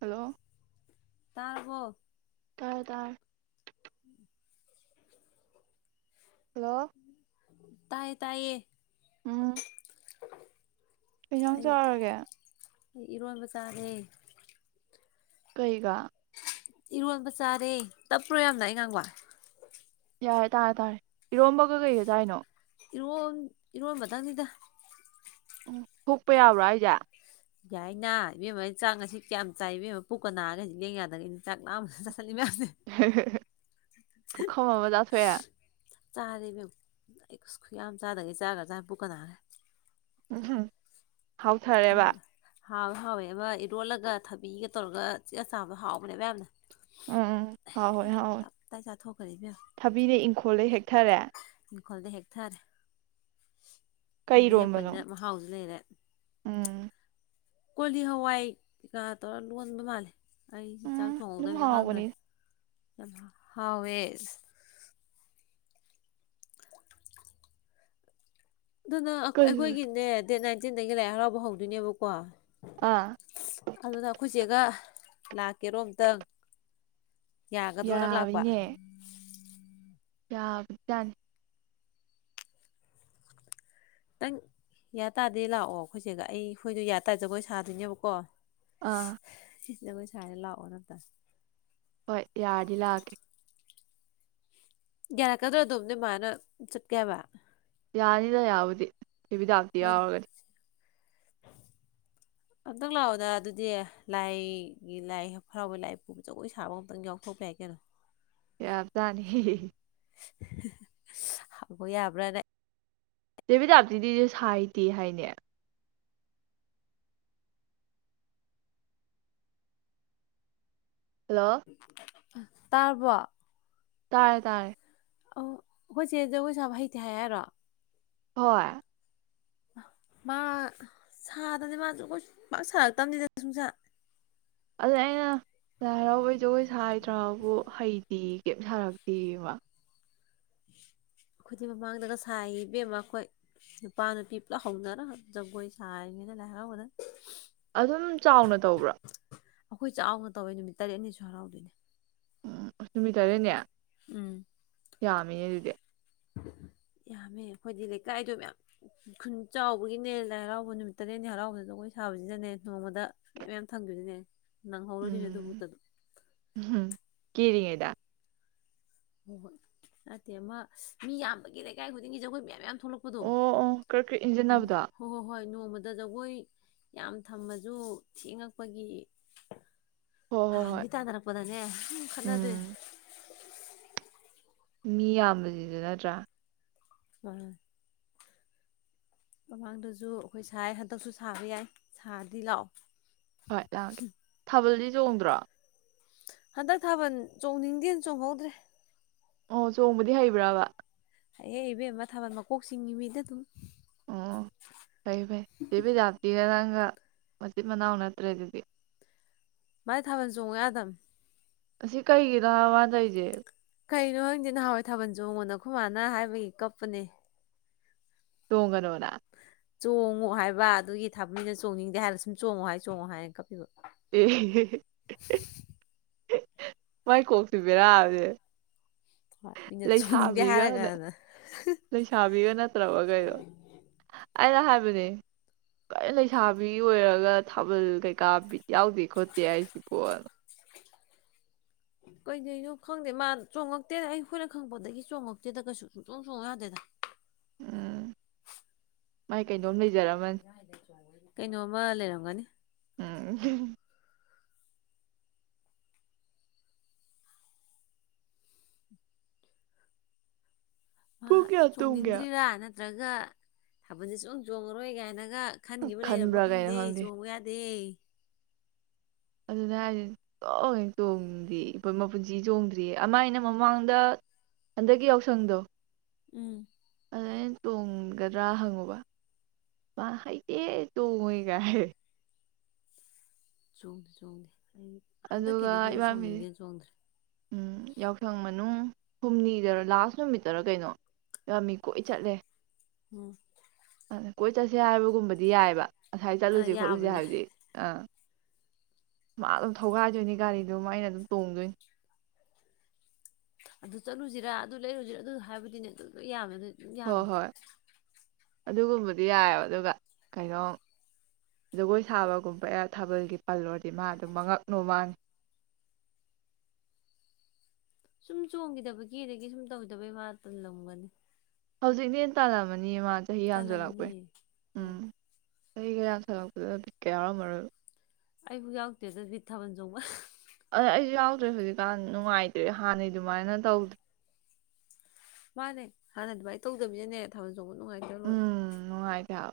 hello ꯇꯥꯔꯕꯣ ꯇꯥꯔꯦ ꯇꯥꯔꯦ ꯍꯜꯂꯣ ꯇꯥꯌꯦ ꯇꯥꯌꯦ ꯎꯝ ꯀꯩ ꯖꯥꯡ ꯑꯩ ꯆꯥꯔꯒꯦ ꯏꯔꯣꯟꯕ ꯆꯥꯔꯦ ꯀꯩꯒ ꯏꯔꯣꯟꯕ ꯆꯥꯔꯦ ꯇꯞꯄ꯭ꯔꯣ ꯌꯥꯝꯅ ꯑꯩꯉꯥꯡꯕ ꯌꯥꯔꯦ ꯇꯥꯔꯦ ꯇꯥꯔꯦ ꯏꯔꯣꯟꯕꯒ ꯀꯩꯒ ꯆꯥꯥꯏꯅꯣ ꯏꯔꯣꯜ ꯏꯔꯣꯟꯕ ꯗꯪꯅꯤꯗ ꯎꯝ ꯍꯨꯛꯄ ꯌꯥꯎꯕ꯭ꯔꯣ ꯍꯥꯏꯁꯦ ꯌꯥꯏꯅ ꯏꯕꯦꯝꯃ ꯑꯩ ꯆꯥꯛ ꯉꯁꯤ ꯀꯌꯥꯝ ꯆꯥꯏ ꯏꯕꯦꯝꯃ ꯄꯨꯛꯀ ꯅꯥꯒꯩ ꯂꯦꯡ ꯌꯥꯗꯒꯩꯅꯤ ꯆꯥꯛ ꯃꯌꯥꯝ ꯍꯦ ꯍꯦ ꯍꯦ ꯄꯨꯈꯝ ꯑꯃ ꯆꯥꯊꯣꯛꯑꯦ ꯆꯥꯔꯦ ꯕꯦꯝ ꯑꯦꯛꯁ ꯈꯨꯌꯥꯝ ꯆꯥꯗꯒꯩ ꯆꯥꯈ꯭ꯔꯖꯥꯠꯅꯦ ꯄꯨꯛꯀ ꯅꯥꯔꯦ ꯎ ꯍꯝ ꯍꯥꯎꯊꯔꯦꯕ ꯑꯃ ꯍꯥꯎꯋꯦ ꯍꯥꯎꯋꯦ ꯑꯃ ꯏꯔꯣꯜꯂꯒ ꯊꯕꯤꯒ ꯇꯧꯔꯒ ꯆꯤꯛꯑ ꯆꯥꯕꯗꯣ ꯍꯥꯎꯕꯅꯦꯕ ꯌꯥꯝꯅ ꯎꯝ ꯎꯝ ꯍꯥꯎꯋꯦ ꯍꯥꯎꯋꯦ ꯇꯞ ꯇꯥꯏ ꯆꯥꯊꯣꯛꯈ꯭ꯔꯦ ꯏꯕꯦꯝꯃ ꯊꯕꯤꯅ ꯏꯪꯈꯣꯜꯗꯩ ꯍꯦꯛ ꯊꯔꯦ ꯏꯈꯣꯜꯗꯩ ꯍꯦꯛꯊꯁꯦ ꯈꯣꯟꯗꯩ ꯀꯩꯔꯣꯝꯕꯅꯣ ꯍꯦꯛꯄꯅꯤꯅ ꯃꯍꯥꯎꯁꯨ ꯂꯩꯔꯦ ꯎꯝ ꯀꯣꯂꯤ ꯍꯋꯥꯢꯒ ꯇꯧꯔ ꯂꯣꯟꯕ ꯃꯥꯜꯂꯦ ꯑꯩ ꯆꯥꯛ ꯎꯝ ꯑꯗꯨꯝ ꯊꯣꯡꯍꯧꯗꯝꯅꯤꯅ ꯈꯪꯗ꯭ꯔꯦ ꯍꯥꯎꯕꯅꯤ ꯍꯥꯎꯋꯦ ꯑꯗꯨꯅ ꯑ ꯀꯩ ꯑꯩꯈꯣꯏꯒꯤꯅꯦ ꯗꯦꯠ ꯅꯥꯏꯟ ꯇꯤꯟꯗꯒꯤ ꯂꯥꯏ ꯍꯔꯥꯎꯕ ꯍꯧꯗꯣꯏꯅꯦꯕꯀꯣ ꯑꯥ ꯑꯗꯨꯗ ꯑꯩꯈꯣꯏ ꯆꯦꯒ ꯂꯥꯛꯀꯦꯔꯣ ꯑꯝꯇꯪ ꯌꯥꯒꯗ꯭ꯔꯣ ꯅꯪ ꯂꯥꯛꯄ ꯌꯥꯕꯅꯤꯅꯦ ꯌꯥꯕꯖꯥꯠꯅꯤ ꯅꯪ ꯌꯥꯥꯇꯗꯤ ꯂꯥꯛꯑꯣ ꯑꯩꯈꯣꯏ ꯆꯦꯒ ꯑꯩ ꯑꯈꯣꯏꯗꯣ ꯌꯥꯇꯗꯤ ꯖꯒꯣꯏ ꯁꯥꯗꯣꯏꯅꯦꯕꯀꯣ ꯑꯥ ꯖꯒꯣꯢ ꯁꯥꯖꯦ ꯂꯥꯛꯑꯣ ꯅꯪ ꯑꯝꯇ ꯍꯣꯏ ꯌꯥꯔꯗꯤ ꯂꯥꯛꯀꯦ ꯌꯥꯔꯛꯀꯗ꯭ꯔꯣ ꯑꯗꯨꯝ ꯅꯣꯢ ꯃꯥꯅ ꯆꯠꯀꯦ ꯍꯥꯢꯕ ꯌꯥꯅꯤꯗ ꯌꯥꯕꯨꯗꯤ ꯕꯤꯗꯥꯞꯇꯤ ꯍꯣꯏꯗ ꯌꯥꯎꯔꯒ ꯑꯝꯇꯪ ꯂꯥꯛꯑꯣꯗꯅ ꯑꯗꯨꯗꯤ ꯂꯥꯏꯒꯤ ꯂꯥꯏ ꯍꯔꯥꯎꯕꯩ ꯂꯥꯏ ꯄꯨꯕ ꯖꯒꯣꯏ ꯁꯥꯕ ꯑꯃꯨꯛꯇꯪ ꯌꯥꯎꯊꯣꯛꯄ ꯌꯥꯏ ꯀꯩꯅꯣ ꯌꯥꯕꯖꯥꯠꯅꯤ ꯍꯤꯍꯤꯍꯤ [inaudible] ꯍꯥꯡꯉꯨ ꯌꯥꯕ꯭ꯔꯅꯦ ꯆꯦ ꯕꯤꯗꯥꯞꯇꯤꯗꯤ ꯁꯥꯏꯇꯦ ꯍꯥꯏꯅꯦ ꯍꯜꯂꯣ ꯇꯥꯔꯕꯣ ꯇꯥꯔꯦ ꯇꯥꯔꯦ ꯑ ꯈꯣꯏꯆꯦ ꯖꯒꯣꯏ ꯁꯥꯕ ꯍꯩꯇꯦ ꯍꯥꯢ ꯍꯥꯏꯔꯣ ꯍꯣꯏ ꯃꯥ ꯁꯥꯗꯗꯤ ꯃꯣꯢꯁꯨ ꯈꯣꯢ ꯄꯥꯛ ꯁꯥꯔꯛꯇꯕꯅꯤꯗ ꯁꯨꯡꯁꯥ ꯑꯗꯨꯗ ꯑꯩꯅ ꯂꯥꯏ ꯍꯔꯥꯎꯕꯩ ꯖꯒꯣꯏ ꯁꯥ ꯍꯩꯇ꯭ꯔ ꯍꯥꯢꯕꯨ ꯍꯩꯇꯦꯌꯦ ꯀꯩꯝ ꯁꯥꯔꯛꯇꯦꯌꯦ ꯃꯥ ꯑꯩꯈꯣꯢꯗꯤ ꯃꯃꯥꯡꯗꯒ ꯁꯥꯥꯏꯌꯦ ꯏꯕꯦꯝꯃ ꯑꯩꯈꯣꯏ ꯅꯨꯄꯥ ꯅꯨꯄꯤ ꯄꯨꯂꯞ ꯍꯧꯅꯔ ꯖꯒꯣꯏ ꯁꯥꯔꯤꯅꯤꯗ ꯂꯥꯏ ꯍꯔꯥꯎꯕꯅ ꯑꯗꯨꯝ ꯆꯥꯎꯅ ꯇꯧꯕ꯭ꯔ ꯑꯩꯈꯣꯏ ꯆꯥꯎꯅ ꯇꯧꯋꯦ ꯅꯨꯃꯤꯠ ꯇꯔꯦꯠꯅꯤꯁꯨ ꯍꯔꯥꯎꯗꯣꯏꯅꯦ ꯎ ꯅꯨꯃꯤꯠ ꯇꯔꯦꯠꯅꯤ ꯎꯝ ꯌꯥꯝꯃꯤꯅꯦ ꯑꯗꯨꯗꯤ ꯌꯥꯝꯃꯦ ꯑꯩꯈꯣꯏꯗꯤ ꯂꯩꯀꯥꯏꯗꯣ ꯃꯌꯥꯝ ꯈꯨꯟ ꯆꯥꯎꯕꯒꯤꯅꯦ ꯂꯥꯏ ꯍꯔꯥꯎꯕ ꯅꯨꯃꯤꯠ ꯇꯔꯦꯠꯅꯤ ꯍꯔꯥꯎꯕꯗ ꯖꯒꯣꯏ ꯁꯥꯕꯁꯤꯗꯅꯦ ꯅꯣꯡꯃꯗ ꯃꯌꯥꯝ ꯃꯌꯥꯝ ꯊꯪꯗꯩꯅꯦ ꯅꯪꯍꯧꯔꯣꯏꯗꯣꯏꯅꯦ ꯎꯝ ꯑꯗꯨꯕꯨꯛꯇ ꯎꯝ [inaudible] ꯍꯣ ꯍꯣꯏ ꯅꯠꯇꯦ ꯃ ꯃꯤ ꯌꯥꯝꯕꯒꯤ ꯂꯩꯀꯥꯏ ꯈꯨꯗꯤꯡꯒꯤ ꯖꯒꯣꯏ ꯃꯌꯥꯝ ꯌꯥꯝ ꯊꯣꯛꯂꯛꯄꯗꯣ ꯑꯣ ꯑꯣ ꯀ꯭ꯔꯛ ꯀ꯭ꯔꯛ ꯏꯟꯖꯟꯅꯕꯗꯣ ꯍꯣ ꯍꯣ ꯍꯣꯏ ꯅꯣꯡꯃꯗ ꯖꯒꯣꯏ ꯌꯥꯝ ꯊꯝꯃꯁꯨ ꯊꯦꯡꯉꯛꯄꯒꯤ ꯍꯣꯏ ꯍꯣꯏ ꯍꯣꯏ ꯍꯥꯟꯅꯗꯤ ꯇꯥꯟꯅꯔꯛꯄꯗꯅꯦ ꯁꯝ ꯈꯠꯅꯗꯩ ꯎꯝ ꯃꯤ ꯌꯥꯝꯕꯁꯤꯁꯨ ꯅꯠꯇ꯭ꯔ [unintelligible] ꯃꯃꯥꯡꯗꯁꯨ ꯑꯩꯈꯣꯏ ꯁꯥꯏ ꯍꯟꯗꯛꯁꯨ ꯁꯥꯕ ꯌꯥꯏ ꯁꯥꯗꯤ ꯂꯥꯛꯑꯣ ꯍꯣꯏ ꯂꯥꯛꯑꯒꯦ ꯊꯥꯕꯜꯗꯤ ꯆꯣꯡꯗ꯭ꯔꯣ ꯍꯟꯗꯛ ꯊꯥꯕꯜ ꯆꯣꯡꯅꯤꯡꯗꯦꯅ ꯆꯣꯡꯍꯧꯗ꯭ꯔꯦ ꯑꯣ ꯆꯣꯡꯕꯗꯤ ꯍꯩꯕ꯭ꯔꯕ ꯑꯦ ꯏꯕꯦꯝꯃ ꯊꯥꯕꯜ ꯃꯀꯣꯛ ꯆꯤꯡꯉꯤꯃꯤꯗ ꯑꯗꯨꯝ ꯑꯣ ꯐꯩ ꯐꯩ ꯆꯦ ꯕꯤꯗꯥꯞꯇꯤꯒ ꯒ ꯃꯆꯤꯟ ꯃꯅꯥꯎ ꯅꯠꯇ꯭ꯔꯦ ꯑꯗꯨꯗꯤ ꯃꯗꯤ ꯊꯥꯕꯟ ꯆꯣꯡꯉꯣ ꯌꯥꯗꯝ ꯑꯁꯤ ꯀꯩꯒꯤꯅꯣ ꯌꯥꯏꯕ ꯃ ꯇꯩꯁꯦ ꯀꯩꯅꯣ ꯍꯪꯗꯦ ꯅꯍꯥꯟꯋꯥꯏ ꯊꯥꯕꯜ ꯆꯣꯡꯉꯣꯅ ꯈꯣꯏ ꯃꯥꯅ ꯍꯥꯏꯕꯒꯤ ꯀꯞꯄꯅꯦ ꯇꯣꯡꯒꯅꯣꯅ ꯆꯣꯡꯉꯣ ꯍꯥꯏꯕ ꯑꯗꯨꯒꯤ ꯊꯥꯕꯅꯤꯅ ꯆꯣꯡꯅꯤꯡꯗꯦ ꯍꯥꯏꯔꯒ ꯁꯨꯝ ꯆꯣꯡꯉꯨ ꯍꯥꯏ ꯆꯣꯡꯉꯣ ꯍꯥꯏꯅ ꯀꯞꯄꯤꯕ ꯑꯦ [inaudible] ꯃꯥꯏ ꯀꯣꯛꯁꯦ ꯕꯦꯔꯥ ꯑꯝꯅꯤꯅꯦ ꯍꯣꯏ ꯃꯤꯅ ꯆꯣꯡꯅꯤꯡꯗꯦ ꯂꯩꯁꯥꯕꯤꯒ ꯍꯥꯏꯔꯒꯅ ꯂꯩꯁꯥꯕꯤꯒ ꯅꯠꯇ꯭ꯔꯕ ꯀꯩꯅꯣ ꯑꯩꯅ ꯍꯥꯏꯕꯅꯦ ꯀ ꯂꯩꯁꯥꯕꯤ ꯑꯣꯏꯔꯒ ꯊꯥꯕꯜ ꯀꯩꯀꯥ ꯌꯥꯎꯗꯦ ꯈꯣꯠꯇꯦ ꯍꯥꯏꯁꯤ ꯀꯣ ꯀꯩꯗꯩꯅꯣ ꯈꯪꯗꯦ ꯃꯥ ꯆꯣꯡꯉꯛꯇꯦꯗ ꯑꯩꯈꯣꯏꯅ ꯈꯪꯉꯛꯄꯗꯒꯤ ꯆꯣꯡꯉꯛꯇꯦꯗ ꯀꯩꯁꯨꯨ ꯁꯨꯛꯆꯣꯡ ꯆꯣꯡ ꯌꯥꯗꯦꯗ ꯎꯝ ꯃꯥꯏ ꯀꯩ ꯑꯗꯨꯝ ꯂꯩꯖꯔꯝꯃꯅꯤ ꯀꯩꯅꯣꯝꯃ ꯂꯩꯔꯝꯒꯅꯤ ꯎꯝ [inaudible] ꯃꯥ ꯄꯨꯡ ꯀꯌꯥ ꯇꯨꯝꯒꯦ ꯆꯣꯡꯅꯤꯡꯗ꯭ꯔꯤꯔ ꯅ ꯇꯪꯒ ꯊꯥꯕꯜꯁꯦ ꯁꯨꯛꯆꯣꯡ ꯆꯣꯡꯉꯔꯣꯏ ꯀꯥꯏꯅꯒ ꯈꯟꯈꯤꯕ ꯂꯩꯔꯕ ꯈꯟꯕ꯭ꯔꯥ ꯀꯩꯅꯣ ꯈꯪꯗꯦ ꯆꯣꯡꯉꯨ ꯌꯥꯗꯦ ꯑꯗꯨꯅꯦ ꯍꯥꯏꯖꯦ ꯁꯨꯆꯣꯡ ꯍꯦꯛ ꯆꯣꯡꯗꯦ ꯌꯦ ꯃꯄꯨꯟꯁꯤ ꯆꯣꯡꯗ꯭ꯔꯤꯌꯦ ꯑꯃ ꯑꯩꯅ ꯃꯃꯥꯡꯗ ꯍꯟꯗꯛꯀꯤ ꯌꯥꯎꯁꯪꯗꯣ ꯎꯝ ꯑꯗ ꯑꯩꯅ ꯆꯣꯡꯒꯗ꯭ꯔꯥ ꯍꯪꯉꯨꯕ ꯃꯥ ꯍꯩꯇꯦ ꯆꯣꯡꯉꯣꯏꯒ ꯍꯥꯏꯔꯛ ꯑꯦ ꯆꯣꯡꯗꯦ ꯆꯣꯡꯗꯦ ꯑꯩ ꯑꯗꯨꯒ ꯍꯟꯗꯛꯀꯤꯗꯤ ꯑꯩꯈꯣꯏꯁꯨ ꯏꯕꯥꯕꯤ ꯆꯣꯡꯅꯤꯡꯗꯦꯅ ꯆꯣꯡꯗ꯭ꯔꯦ ꯎꯝ ꯌꯥꯎꯁꯪ ꯃꯅꯨꯡ ꯍꯨꯝꯅꯤꯗꯔꯥ ꯂꯥꯁ ꯅꯨꯃꯤꯠꯇꯔ ꯀꯩꯅꯣ ꯝꯝ ꯃꯤ ꯀꯣꯏ ꯆꯠꯂꯦ ꯎꯝ ꯀꯣꯏ ꯆꯠꯁꯦ ꯍꯥꯏꯕꯒꯨꯝꯕꯗꯤ ꯌꯥꯏꯕ ꯑꯁꯥꯏ ꯑ ꯆꯠꯂꯨꯁꯤ ꯈꯣꯠꯂꯨꯁꯦ ꯌꯥꯕꯅꯦ ꯍꯥꯏꯕꯗꯤ ꯑ ꯃꯥ ꯑꯗꯨꯝ ꯊꯧꯒꯥꯏꯗꯣꯏꯅꯤ ꯒꯥꯔꯤꯗꯨꯃ ꯑꯩꯅ ꯑꯗꯨꯝ ꯇꯣꯡꯗꯣꯏꯅꯤ ꯑꯗꯨ ꯆꯠꯂꯨꯖꯤꯔꯥ ꯑꯗꯨ ꯂꯩꯔꯨꯖꯤꯔꯥ ꯑꯗꯨ ꯍꯥꯏꯕꯗꯤꯅꯦ ꯑꯗꯨꯝ ꯂꯣꯏ ꯌꯥꯕꯅꯦ ꯎꯝ ꯍꯣꯏ ꯌꯥꯕꯅꯦ ꯍꯣꯏ ꯑꯗꯨꯒꯨꯝꯕꯗꯤ ꯌꯥꯏꯑꯕ ꯑꯗꯨꯒ ꯀꯩꯅꯣ ꯖꯒꯣꯏ ꯁꯥꯕꯒꯨꯝꯕ ꯊꯥꯕꯜꯒꯤ ꯄꯜꯂꯨꯔꯗꯤ ꯃꯥ ꯑꯗꯨ ꯃꯉꯛ ꯅꯣꯝꯃꯛ ꯑꯅꯤ ꯁꯨꯝ ꯆꯣꯡꯒꯤꯗꯕꯒꯤ ꯑꯗꯒꯤ ꯁꯨꯝ ꯇꯧꯒꯤꯗꯕꯩ ꯃꯥ ꯇꯜꯂꯝꯒꯅꯤ ꯍꯧꯖꯤꯛꯅ ꯍꯦꯟ ꯇꯜꯂꯝꯃꯅꯤ ꯃꯥ ꯆꯍꯤ ꯌꯥꯝꯖꯤꯟ ꯂꯥꯛꯄꯩ ꯇꯜꯂꯝꯅꯤꯌꯦ ꯎꯝ ꯆꯥꯍꯤꯒꯥ ꯌꯥꯝ ꯁꯠꯂꯛꯄꯗꯨꯗꯥ ꯕꯤꯠꯀ ꯌꯥꯎꯔꯝꯃꯔꯣꯏꯕ ꯑꯩꯕꯨ ꯌꯥꯎꯗꯦꯗꯪꯗ ꯕꯤꯠ ꯊꯥꯕꯜ ꯆꯣꯡꯕ ꯑ ꯑꯩꯁꯨ ꯌꯥꯎꯗ꯭ꯔꯦ ꯍꯧꯖꯤꯛꯀꯥꯟ ꯅꯨꯡꯉꯥꯏꯇ꯭ꯔꯦ ꯍꯥꯟꯅꯩ ꯑꯗꯨꯃꯥꯏꯅ ꯇꯧꯗ꯭ꯔꯦ ꯃꯥꯅꯦ ꯍꯥꯟꯅꯩ ꯗꯨꯃꯥꯏ ꯇꯧꯗꯅꯤꯝꯅꯅꯦ ꯊꯥꯕꯜ ꯅꯦꯠꯆꯣꯛ ꯅꯨꯡꯉꯥꯏꯇ ꯂꯣꯔꯦ ꯎꯝ ꯅꯨꯡꯉꯥꯏꯇꯦ ꯍꯥꯏꯕ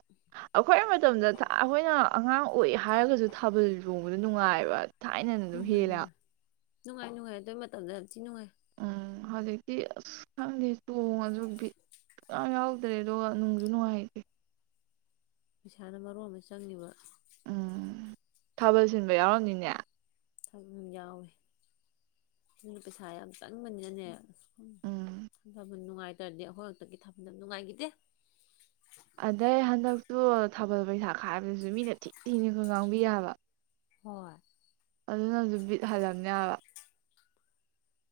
ꯑꯩꯈꯣꯏ ꯃꯇꯝꯗ ꯑꯩꯈꯣꯏꯅ ꯑꯉꯥꯡ ꯑꯣꯏꯌꯦ ꯍꯥꯏꯔꯒꯁꯨ ꯊꯥꯕꯜ ꯆꯣꯡꯕꯗ ꯅꯨꯡꯉꯥꯏꯕ ꯊꯥꯏꯅꯅ ꯑꯗꯨꯝ ꯅꯨꯡꯉꯥꯏ ꯍꯦꯜꯂꯦ ꯑ ꯅꯨꯡꯉꯥꯏ ꯅꯨꯡꯉꯥꯏ ꯅꯨꯡꯉꯥꯏ ꯑꯗꯨꯏ ꯃꯇꯝꯗ ꯌꯥꯝꯊꯤ ꯅꯨꯡꯉꯥꯏ ꯎꯝ ꯍꯧꯖꯤꯛꯇꯤ ꯑꯁ ꯈꯪꯗꯦ ꯆꯣꯡꯉꯁꯨ ꯕꯤꯠ ꯁꯨꯌꯥꯎ ꯌꯥꯎꯗ꯭ꯔꯦ ꯑꯗꯨꯒ ꯅꯨꯡꯁꯨ ꯅꯨꯡꯉꯥꯏꯇꯦ ꯄꯩꯁꯥꯅ ꯃꯔꯣꯟ ꯑꯃ ꯆꯪꯉꯤꯕ ꯎꯝ ꯊꯥꯕꯜ ꯁꯤꯟꯕ ꯌꯥꯎꯔꯝꯅꯤꯅꯦ ꯊꯥꯕꯜ ꯌꯥꯎꯋꯤ ꯑꯗꯨꯅ ꯄꯧꯁꯥ ꯌꯥꯝꯅ ꯆꯪꯕꯅꯤꯅ ꯅꯦ ꯎꯝ ꯊꯥꯕꯜ ꯅꯨꯡꯉꯥꯏꯇ꯭ꯔꯗꯤ ꯑꯩꯈꯣꯏ ꯍꯗꯛꯀꯤ ꯊꯥꯕꯜ ꯌꯝ ꯅꯨꯡꯉꯥꯏꯒꯤꯗꯦ ꯑꯗꯩ ꯍꯟꯗꯛꯇꯨ ꯊꯥꯕꯜ ꯄꯩꯁꯥ ꯈꯥꯏꯕꯖꯨ ꯃꯤꯅ ꯊꯤ ꯊꯤꯅꯒꯥ ꯉꯥꯡꯕꯤ ꯍꯥꯢꯕ ꯍꯣꯏ ꯑꯗꯨꯅꯁꯨ ꯕꯤꯠ ꯍꯜꯂꯝꯅꯤ ꯍꯥꯏꯕ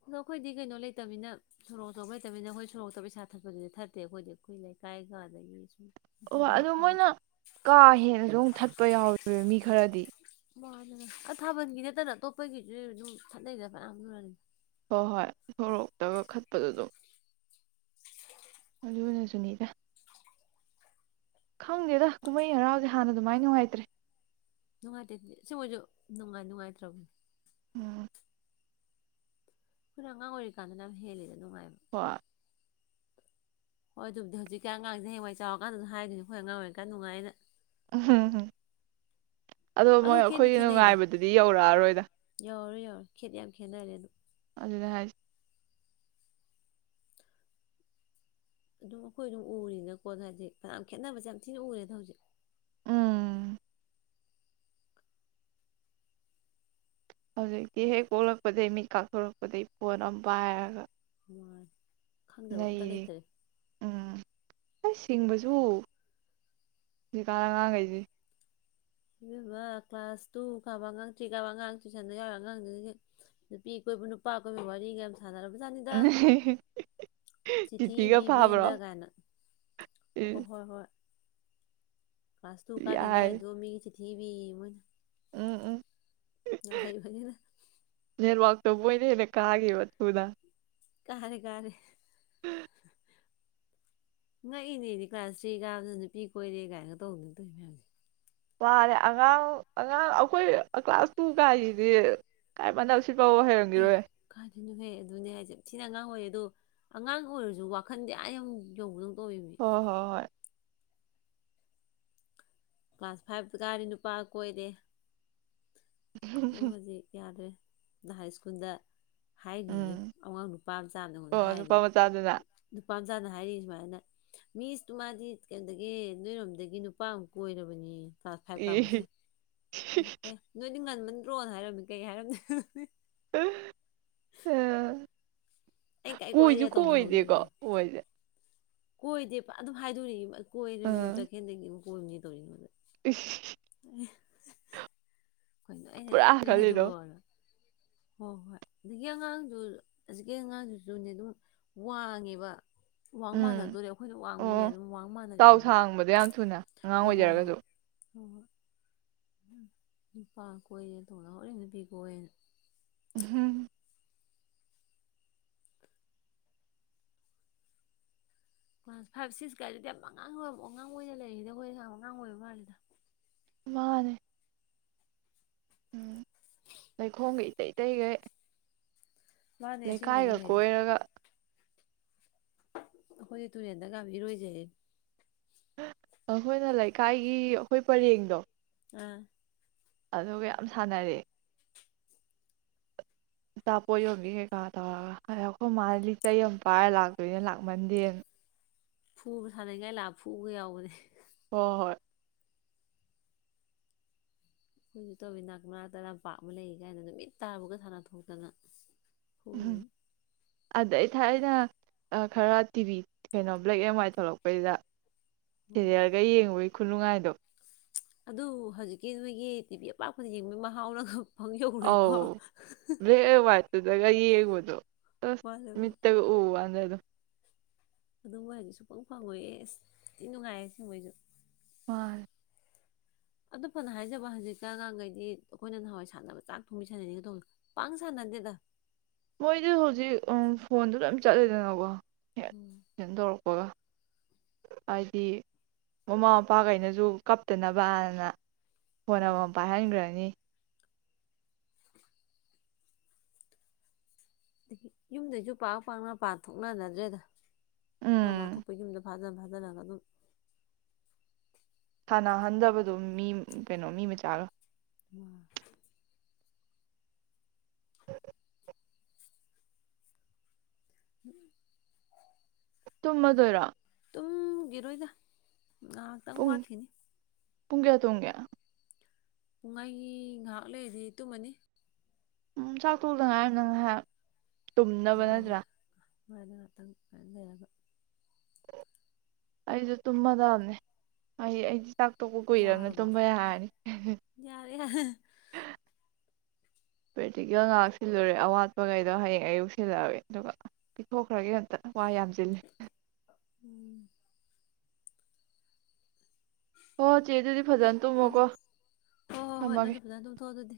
ꯑꯗꯣ ꯑꯩꯈꯣꯏꯗꯤ ꯀꯩꯅꯣ ꯂꯩꯇꯕꯅꯤꯅ ꯁꯣꯔꯣꯛ ꯑꯆꯧꯕ ꯂꯩꯇꯅꯤꯅ ꯑꯩꯈꯣꯏ ꯁꯣꯔꯣꯛꯇ ꯄꯩꯁꯥ ꯊꯠꯄꯗꯤꯗꯤ ꯊꯠꯇꯦ ꯑꯩꯈꯣꯏꯗꯤ ꯑꯩꯈꯣꯏ ꯂꯩꯀꯥꯏꯒ ꯑꯗꯒꯤ ꯁꯨꯝ ꯑꯣ ꯑꯗꯨꯗꯤ ꯌꯥꯝ ꯑꯗꯨ ꯈꯥꯏꯗꯦ ꯃꯣꯏꯅ ꯀꯥ ꯍꯦꯟꯅꯖꯨ ꯑꯃꯨꯛ ꯊꯠ ꯊꯠꯄ ꯌꯥꯎꯌꯦꯕ ꯃꯤ ꯈꯔꯥꯗꯤ ꯃꯥꯅꯦ ꯑꯗꯥ ꯊꯥꯕꯜꯒꯤ ꯅꯠꯇꯅ ꯑꯇꯣꯞꯄꯒꯤꯖꯨ ꯑꯗꯨꯝ ꯊꯠꯅꯩꯗꯅ ꯐꯅꯌꯥꯝ ꯑꯗꯨꯅꯅꯤ ꯍꯣꯏ ꯍꯣꯏ ꯁꯣꯔꯣꯛꯇꯒ ꯈꯠꯄꯗꯨ ꯑꯗꯨꯝ ꯑꯗꯨꯅ ꯁꯨꯅꯤꯗ ꯈꯪꯗꯦꯗ ꯀꯨꯝꯍꯩ ꯍꯔꯥꯎꯁꯦ ꯍꯥꯟꯅ ꯑꯗꯨꯃꯥꯏꯅ ꯅꯨꯡꯉꯥꯏꯇ꯭ꯔꯦ ꯅꯨꯡꯉꯥꯏꯇꯦ ꯑꯗꯨꯗꯤ ꯑꯁꯦꯡꯕꯩꯖꯨ ꯅꯨꯡꯉꯥꯏ ꯅꯨꯡꯉꯥꯏꯇ꯭ꯔꯕꯅꯦ ꯎꯝ ꯑꯩꯈꯣꯏꯅ ꯑꯉꯥꯡ ꯑꯣꯏꯔꯤꯀꯥꯟꯗꯅ ꯌꯝ ꯍꯦꯜꯂꯤꯗ ꯅꯨꯡꯉꯥꯏ ꯍꯣꯏ ꯍꯣꯏ ꯑꯗꯨꯕꯨꯗꯤ ꯍꯧꯖꯤꯛꯀꯥꯟ ꯑꯉꯥꯡꯖꯤꯅ ꯍꯌꯦꯋꯥꯏ ꯆꯥꯎꯔꯀꯥꯟꯗꯖꯨ ꯍꯥꯏꯗꯣꯏꯅꯤ ꯑꯩꯈꯣꯏ ꯑꯉꯥꯡ ꯑꯣꯏꯔꯤ ꯀꯥꯟ ꯅꯨꯡꯉꯥꯏꯌꯦꯅ ꯎꯝꯍꯨꯝꯍꯨꯝ ꯑꯗꯣ ꯃꯣꯏ ꯈꯦꯠꯗꯤ ꯑꯩꯈꯣꯏꯒꯤ ꯈꯦꯠꯅꯩꯗ ꯅꯨꯡꯉꯥꯏꯕꯗꯨꯗꯤ ꯌꯧꯔꯛꯑꯔꯣꯏꯗ ꯈꯦꯗꯤ ꯌꯥꯝ ꯈꯦꯅꯔꯗꯨꯝ [unintelligible] ꯑꯗꯨꯝ ꯑꯩꯈꯣꯏ ꯑꯗꯨꯝ ꯎꯔꯤꯅꯤꯅꯀꯣ ꯍꯥꯏꯗꯤ ꯐꯅꯌꯥꯝ ꯈꯦꯠꯅꯕꯁꯦ ꯌꯥꯝ ꯊꯤꯅ ꯎꯔꯦꯗ ꯍꯧꯖꯤꯛ ꯎꯝ ꯍꯧꯖꯤꯛꯇꯤ ꯍꯦꯛ ꯄꯣꯛꯂꯛꯄꯗꯩ ꯃꯤꯠ ꯀꯥꯛꯊꯣꯔꯛꯄꯗꯩ ꯐꯣꯟ ꯑꯝ ꯄꯥꯏꯔꯒ ꯈꯪꯗꯕ ꯑꯝꯇ ꯂꯩꯔꯤ ꯂꯩꯇ꯭ꯔꯦ ꯊꯤꯡꯕꯁꯨ ꯍꯧꯖꯤꯛꯀꯥꯟ ꯑꯉꯥꯡꯒꯩꯖꯦ ꯏꯕꯦꯝꯃ ꯀ꯭ꯂꯥꯁ ꯇꯨ ꯀꯥꯕ ꯑꯉꯥꯡ ꯇ꯭ꯔꯤꯀꯥꯕ ꯑꯉꯥꯡ ꯇ꯭ꯨꯏꯁꯟꯗ ꯌꯥꯎꯔꯤ ꯑꯉꯥꯡ ꯗꯨꯗꯗꯤ ꯅꯨꯄꯤ ꯀꯣꯏꯕ ꯅꯨꯄꯥ ꯀꯣꯏꯕꯩ ꯋꯥꯔꯤꯒ ꯌꯥꯝ ꯁꯥ ꯁꯥꯟꯅꯔꯕꯖꯥꯠꯅꯤꯗ ꯆꯤꯊꯤ ꯆꯤꯊꯤꯒ ꯏꯕꯤ ꯐꯥꯕ꯭ꯔꯣ ꯕꯦꯟꯗ ꯀꯥꯏꯅ ꯑꯣ ꯍꯣꯏ ꯍꯣꯏ ꯀ꯭ꯂꯥꯁ ꯇꯨ ꯀꯥꯗ ꯌꯥꯏ ꯉꯥꯏꯔꯤꯗꯣ ꯃꯤꯒꯤ ꯆꯤ ꯊꯤ ꯏꯕꯤꯑꯦ ꯃꯣꯏꯅ ꯎꯝ ꯎꯝ ꯌꯥꯝ ꯍꯩꯕꯅꯤꯅ ꯇꯣꯝꯕꯣꯏꯅ ꯍꯦꯟꯅ ꯀꯥꯒꯤꯕ ꯊꯨꯅ ꯀꯥꯔꯦ ꯀꯥꯔꯦ ꯉꯛꯏꯅꯦꯗꯤ ꯀ꯭ꯂꯥꯁ ꯊ꯭ꯔꯤ ꯀꯥꯕꯗꯨꯅ ꯅꯨꯄꯤ ꯀꯣꯏꯔꯦ ꯒꯥꯏꯅ ꯇꯧꯕꯗꯨ ꯇꯣꯏ ꯃꯌꯥꯝꯁꯦ ꯋꯥꯔꯦ ꯑꯉꯥꯡ ꯑꯉꯥꯡ ꯑꯩꯈꯣꯏ ꯀ꯭ꯂꯥꯁ ꯇꯨ ꯀꯥꯏꯖꯤꯗꯤ ꯀꯥꯏ ꯃꯥꯟꯞ ꯑꯦ ꯀꯥꯏꯗꯩꯅꯨꯍꯦ ꯑꯗꯨꯅꯦ ꯍꯥꯏꯖꯤ ꯌꯥꯝ ꯊꯤ ꯑꯉꯥꯡ ꯑꯣꯏꯌꯦ ꯑꯗꯣ ꯑꯉꯥꯡ ꯑꯣꯏꯔꯁꯨ ꯋꯥꯈꯟꯗꯤ ꯑꯥ ꯌꯧ ꯌꯧꯕꯗꯧ ꯇꯧꯋꯤꯃꯤ ꯍꯣ ꯍꯣ ꯍꯣꯏ ꯀ꯭ꯂꯥꯁ ꯐꯥꯏꯚ ꯀꯥꯔꯗꯤ ꯅꯨꯄꯥ ꯀꯣꯏꯔꯦ ꯍꯣ ꯍꯧꯖꯤꯛ ꯌꯥꯗ꯭ꯔꯦ [unintelligible] ꯅꯍꯥꯏꯁ꯭ꯀꯨꯜꯗ ꯍꯥꯏꯔꯤꯌꯦ ꯎꯝ ꯑꯉꯥꯡ ꯅꯨꯄꯥ ꯃꯆꯥꯝꯑꯝꯅ ꯑꯩꯉꯣꯟꯗ ꯑꯣ ꯅꯨꯄꯥ ꯍꯥꯏꯔꯤ ꯃꯆꯥꯗꯨꯅ ꯅꯨꯄꯥꯝꯆꯥꯅ ꯍꯥꯏꯔꯤ ꯁꯨꯃꯥꯏꯅ ꯃꯤꯁ ꯇꯨ ꯃꯥꯗꯤ ꯀꯩꯅꯣꯗꯒꯤ ꯅꯣꯏꯔꯣꯝꯗꯒꯤ ꯅꯨꯄꯥ ꯑꯝ ꯀꯣꯏꯔꯕꯅꯦꯌꯦ ꯀ꯭ꯂꯥꯁ ꯐꯥꯏꯚ ꯀꯥꯕ ꯏ ꯃꯁꯦꯟ ꯑꯦ ꯅꯣꯏꯅ ꯗꯤ ꯉꯟꯃꯟꯗ꯭ꯔꯣꯅ ꯍꯥꯏꯔꯝꯃꯤ ꯀꯩ ꯍꯥꯏꯔꯝꯗꯣꯏ [unintelligible] ꯑꯩ ꯀꯥꯏ ꯀꯣꯏꯁꯨ ꯀꯣꯏꯔꯦ ꯀꯣꯏꯗꯦꯀꯣ ꯃꯣꯏꯁꯦ ꯀꯣꯏꯗꯦꯕ ꯑꯗꯨꯝ ꯍꯥꯏꯗꯣꯔꯤꯕ ꯀꯣꯏꯔꯝꯅꯤ ꯇꯈꯦꯜꯗꯒꯤ ꯑꯃ [unintelligible] ꯏꯁ ꯈꯣꯏꯅ ꯑꯩꯅ ꯀꯩꯅꯣ ꯈꯜꯂꯤꯗꯣ ꯍꯥꯏꯖꯤꯕꯣꯅ ꯍꯣ ꯍꯣꯏ ꯍꯨꯖꯤꯛꯀꯤ ꯑꯉꯥꯡꯗꯨ ꯍꯖꯤꯛꯀꯤ ꯑꯉꯥꯡꯗꯨꯖꯨꯅꯦ ꯑꯗꯨꯝ ꯋꯥꯡꯉꯦꯕ ꯋꯥꯡ ꯎꯝ ꯃꯥꯟꯅꯗꯣꯔꯦ ꯑꯩꯈꯣꯏꯅ ꯋꯥꯡꯃꯤꯅꯦ ꯑꯣ ꯑꯗꯨꯝ ꯋꯥꯡ ꯆꯥꯎ ꯃꯥꯟꯅꯔꯛꯑꯦꯅꯤ ꯁꯥꯡꯕꯗꯣ ꯌꯥꯝ ꯊꯨꯅ ꯑꯉꯥꯡ ꯍꯣ ꯍꯣꯏ ꯑꯣꯏꯖꯔꯒꯁꯨ ꯍꯣꯏ ꯍꯣꯏ ꯅꯨꯄꯥ ꯀꯣꯏꯔꯦ ꯇꯧꯅꯥꯍꯧꯔꯤ ꯅꯨꯄꯤ ꯀꯣꯏꯌꯦꯅ ꯑꯍꯨꯝ ꯀ꯭ꯂꯥꯁ ꯐꯥꯏꯚ ꯁꯤꯛꯁꯀꯥꯏꯗꯗꯤ ꯌꯥꯝ ꯑꯉꯥꯡ ꯑꯣꯏ ꯑꯉꯥꯡ ꯑꯣꯏꯅ ꯂꯩꯔꯤꯗ ꯈꯣꯏ ꯑꯉꯥꯡ ꯑꯣꯏꯕ ꯃꯥꯜꯂꯤꯗ ꯃꯥꯟꯅꯦ ꯎꯝ ꯂꯩꯈꯣꯝꯒ ꯏꯇꯩ ꯏꯇꯩꯒꯩ ꯃꯥꯅꯦ ꯂꯩꯀꯥꯏꯒ ꯑꯁꯦꯡꯕꯩꯁꯨꯅꯦ ꯀꯣꯏꯔꯒ ꯑꯩꯈꯣꯏꯗꯤ ꯇꯨꯔꯦꯟꯗ ꯌꯥꯝ ꯏꯔꯣꯏꯖꯩꯌꯦ ꯑꯩꯈꯣꯏꯅ ꯂꯩꯀꯥꯏꯒꯤ ꯑꯩꯈꯣꯏ ꯄꯔꯦꯡꯗꯣ ꯑꯥ ꯑꯗꯨꯒ ꯌꯥꯝ ꯁꯥꯟꯅꯔꯛꯑꯦ ꯑꯆꯥꯄꯣꯠ ꯌꯣꯝꯕꯤ ꯀꯩꯀꯥ ꯇꯧꯔꯒ ꯑꯩꯈꯣꯏ ꯃꯥ ꯂꯤꯆꯩ ꯑꯃ ꯄꯥꯏꯔ ꯂꯥꯛꯇꯣꯏꯅꯦ ꯂꯥꯛꯃꯟꯗꯦꯅ ꯐꯨꯕ ꯁꯥꯟꯅꯅꯤꯡꯉꯥꯏ ꯂꯥꯛ ꯐꯨꯒ ꯌꯥꯎꯕꯅꯦ ꯍꯣ ꯍꯣꯏ ꯑꯩꯈꯣꯏꯖꯨ ꯇꯧꯋꯤ ꯅꯥꯛ ꯃꯅꯥꯛ ꯇ ꯂꯝꯄꯥꯛ ꯑꯃ ꯂꯩ ꯀꯥꯏꯅ ꯅꯨꯃꯤꯠ ꯇꯥꯕꯒ ꯁꯥꯟꯅ ꯊꯣꯛꯇꯅ ꯑꯍꯝ ꯍꯣꯔꯤꯅꯤ ꯑꯗꯩ ꯊꯥꯏꯅ ꯈꯔ ꯇꯤꯚꯤ ꯀꯩꯅꯣ ꯕ꯭ꯂꯦꯛ ꯑꯦꯟ ꯋꯥꯏꯠ ꯊꯣꯛꯂꯛꯄꯩꯗ ꯁꯤꯔꯦꯜ ꯒ ꯌꯦꯡꯉꯨꯕꯩ ꯈꯨꯅꯨꯡꯉꯥꯏꯗꯣ ꯑꯗꯨꯕꯨ ꯍꯧꯖꯤꯛꯀꯤ ꯅꯣꯏꯒꯤ ꯇꯤꯚꯤ ꯑꯄꯥꯛꯄꯗ ꯌꯦꯡꯕꯒꯤ ꯃꯍꯥꯎꯅꯒ ꯄꯪ ꯑꯥꯎ ꯌꯧꯔꯣꯏꯀꯣ ꯕ꯭ꯂꯦꯛ ꯑꯦꯟ ꯋꯥꯏꯠ ꯗꯨꯗꯒ ꯌꯦꯕꯗꯣ ꯑꯁ ꯃꯥꯅꯦ ꯃꯥꯅꯦ ꯃꯤꯠꯇꯒ ꯎꯕꯋꯥꯅꯦ ꯑꯗꯣ [inaudible] ꯑꯗꯨ ꯃꯣꯏ ꯍꯧꯖꯤꯛ ꯁꯨꯡꯐꯪ ꯐꯪꯉꯣꯏꯌꯦ ꯊꯤ ꯅꯨꯡꯉꯥꯏꯌꯦ ꯑꯁꯦꯡꯕꯩꯖꯨ ꯃꯥꯟꯅꯤ ꯑꯗꯨ ꯐꯅ ꯍꯥꯏꯖꯕ ꯋꯥꯅꯤ ꯍꯧꯖꯤꯛ ꯀꯥꯟ ꯑꯉꯥꯡꯒꯩꯗꯤ ꯑꯩꯈꯣꯏꯅ ꯅꯍꯥꯟꯋꯥꯏ ꯁꯥꯟꯅꯕ ꯆꯥꯛ ꯊꯣꯡꯕꯤ ꯁꯥꯟꯅꯩꯅꯤꯒ ꯇꯧꯕꯗꯣ ꯄꯥꯛ ꯁꯥꯟꯅꯗꯦꯗ ꯃꯣꯏꯗꯤ ꯍꯧꯖꯤꯛ ꯎꯝ ꯐꯣꯟꯗ ꯂꯣꯏ ꯆꯠꯂꯦꯗꯅꯀꯣ [unintelligible] ꯕꯒ ꯍꯥꯏꯗꯤ ꯃꯃꯥ ꯃꯄꯥꯒꯩꯅꯖꯨ ꯀꯞꯇꯅꯕꯅ ꯐꯣꯟ ꯑꯃꯃꯝ ꯄꯥꯏꯍꯟꯒ꯭ꯔꯅꯤ ꯌꯨꯝꯗꯩꯖꯨ ꯄꯥꯛ ꯄꯥꯛꯅ ꯃꯄꯥꯟ ꯊꯣꯛꯅꯅꯗ꯭ꯔꯦꯗ ꯃꯥ ꯎꯝ ꯃꯥꯥ ꯊꯣꯛꯄ ꯌꯨꯝꯗ ꯐꯥꯖꯟ ꯐꯥꯖꯟ ꯑꯗꯨꯅꯅ ꯑꯗꯨꯝ ꯁꯥꯟꯅꯍꯟꯗꯕꯗꯣ ꯃꯤ ꯀꯩꯅꯣ ꯃꯤ ꯃꯆꯥꯒ ꯃ [inaudible] ꯇꯨꯝꯃꯗꯣꯔꯣ ꯇꯨꯝꯒꯤꯔꯣꯏꯗ ꯉꯥꯍꯥꯛꯇꯪ ꯄꯨꯡ ꯋꯥꯠꯈꯤꯅꯤ ꯄꯨꯡ ꯀꯌꯥ ꯇꯨꯝꯒꯦ ꯨꯑꯩꯗꯤ ꯉꯥꯏꯍꯥꯛ ꯂꯩꯔꯗꯤ ꯇꯨꯝꯃꯅꯤ ꯎꯝ ꯆꯥꯛ ꯇꯣꯛꯇꯉꯥꯔꯤꯕꯅꯤꯅ ꯉꯩꯍꯥꯛ ꯇꯨꯝꯅꯕ ꯅꯠꯇ꯭ꯔꯥ ꯃꯅ ꯉꯥꯛꯇꯪ ꯂꯩꯔꯒ ꯑꯩꯁꯨ ꯇꯨꯝꯃꯗꯥꯕꯅꯦ ꯑꯩ ꯑꯩ ꯆꯥꯛ ꯇꯣꯛꯄ ꯀꯨꯏꯔꯕꯅꯤꯅ ꯋꯥꯔꯕ ꯇꯨꯝꯕ ꯌꯥꯔꯅꯤ ꯌꯥꯔꯦ ꯌꯥꯔꯦ ꯄ꯭ꯔꯦꯛꯇꯤꯀꯦꯜ ꯉꯍꯥꯛ ꯁꯤꯜꯂꯨꯔꯦ ꯑꯋꯥꯠꯄꯈꯩꯗꯣ ꯍꯌꯦꯡ ꯑꯌꯨꯛ ꯁꯤꯜꯂꯛꯑꯒꯦ ꯑꯗꯨꯒ ꯄꯤꯊꯣꯛꯈ꯭ꯔꯒꯦ ꯍꯦꯛꯇ ꯋꯥ꯭ꯏ ꯌꯥꯝꯆꯤꯜꯂꯤ ꯎꯝ ꯍꯣꯠ ꯏꯆꯦꯗꯨꯗꯤ ꯐꯖꯅ ꯑꯣ ꯇꯨꯝꯃꯣꯀꯣ ꯍꯣꯏ ꯍꯣꯏ ꯍꯣꯏ ꯊꯝꯃꯒꯦ ꯅꯪꯁꯨ ꯐꯖꯅ ꯇꯨꯝꯊꯣꯛꯑꯣ ꯑꯗꯨꯗꯤ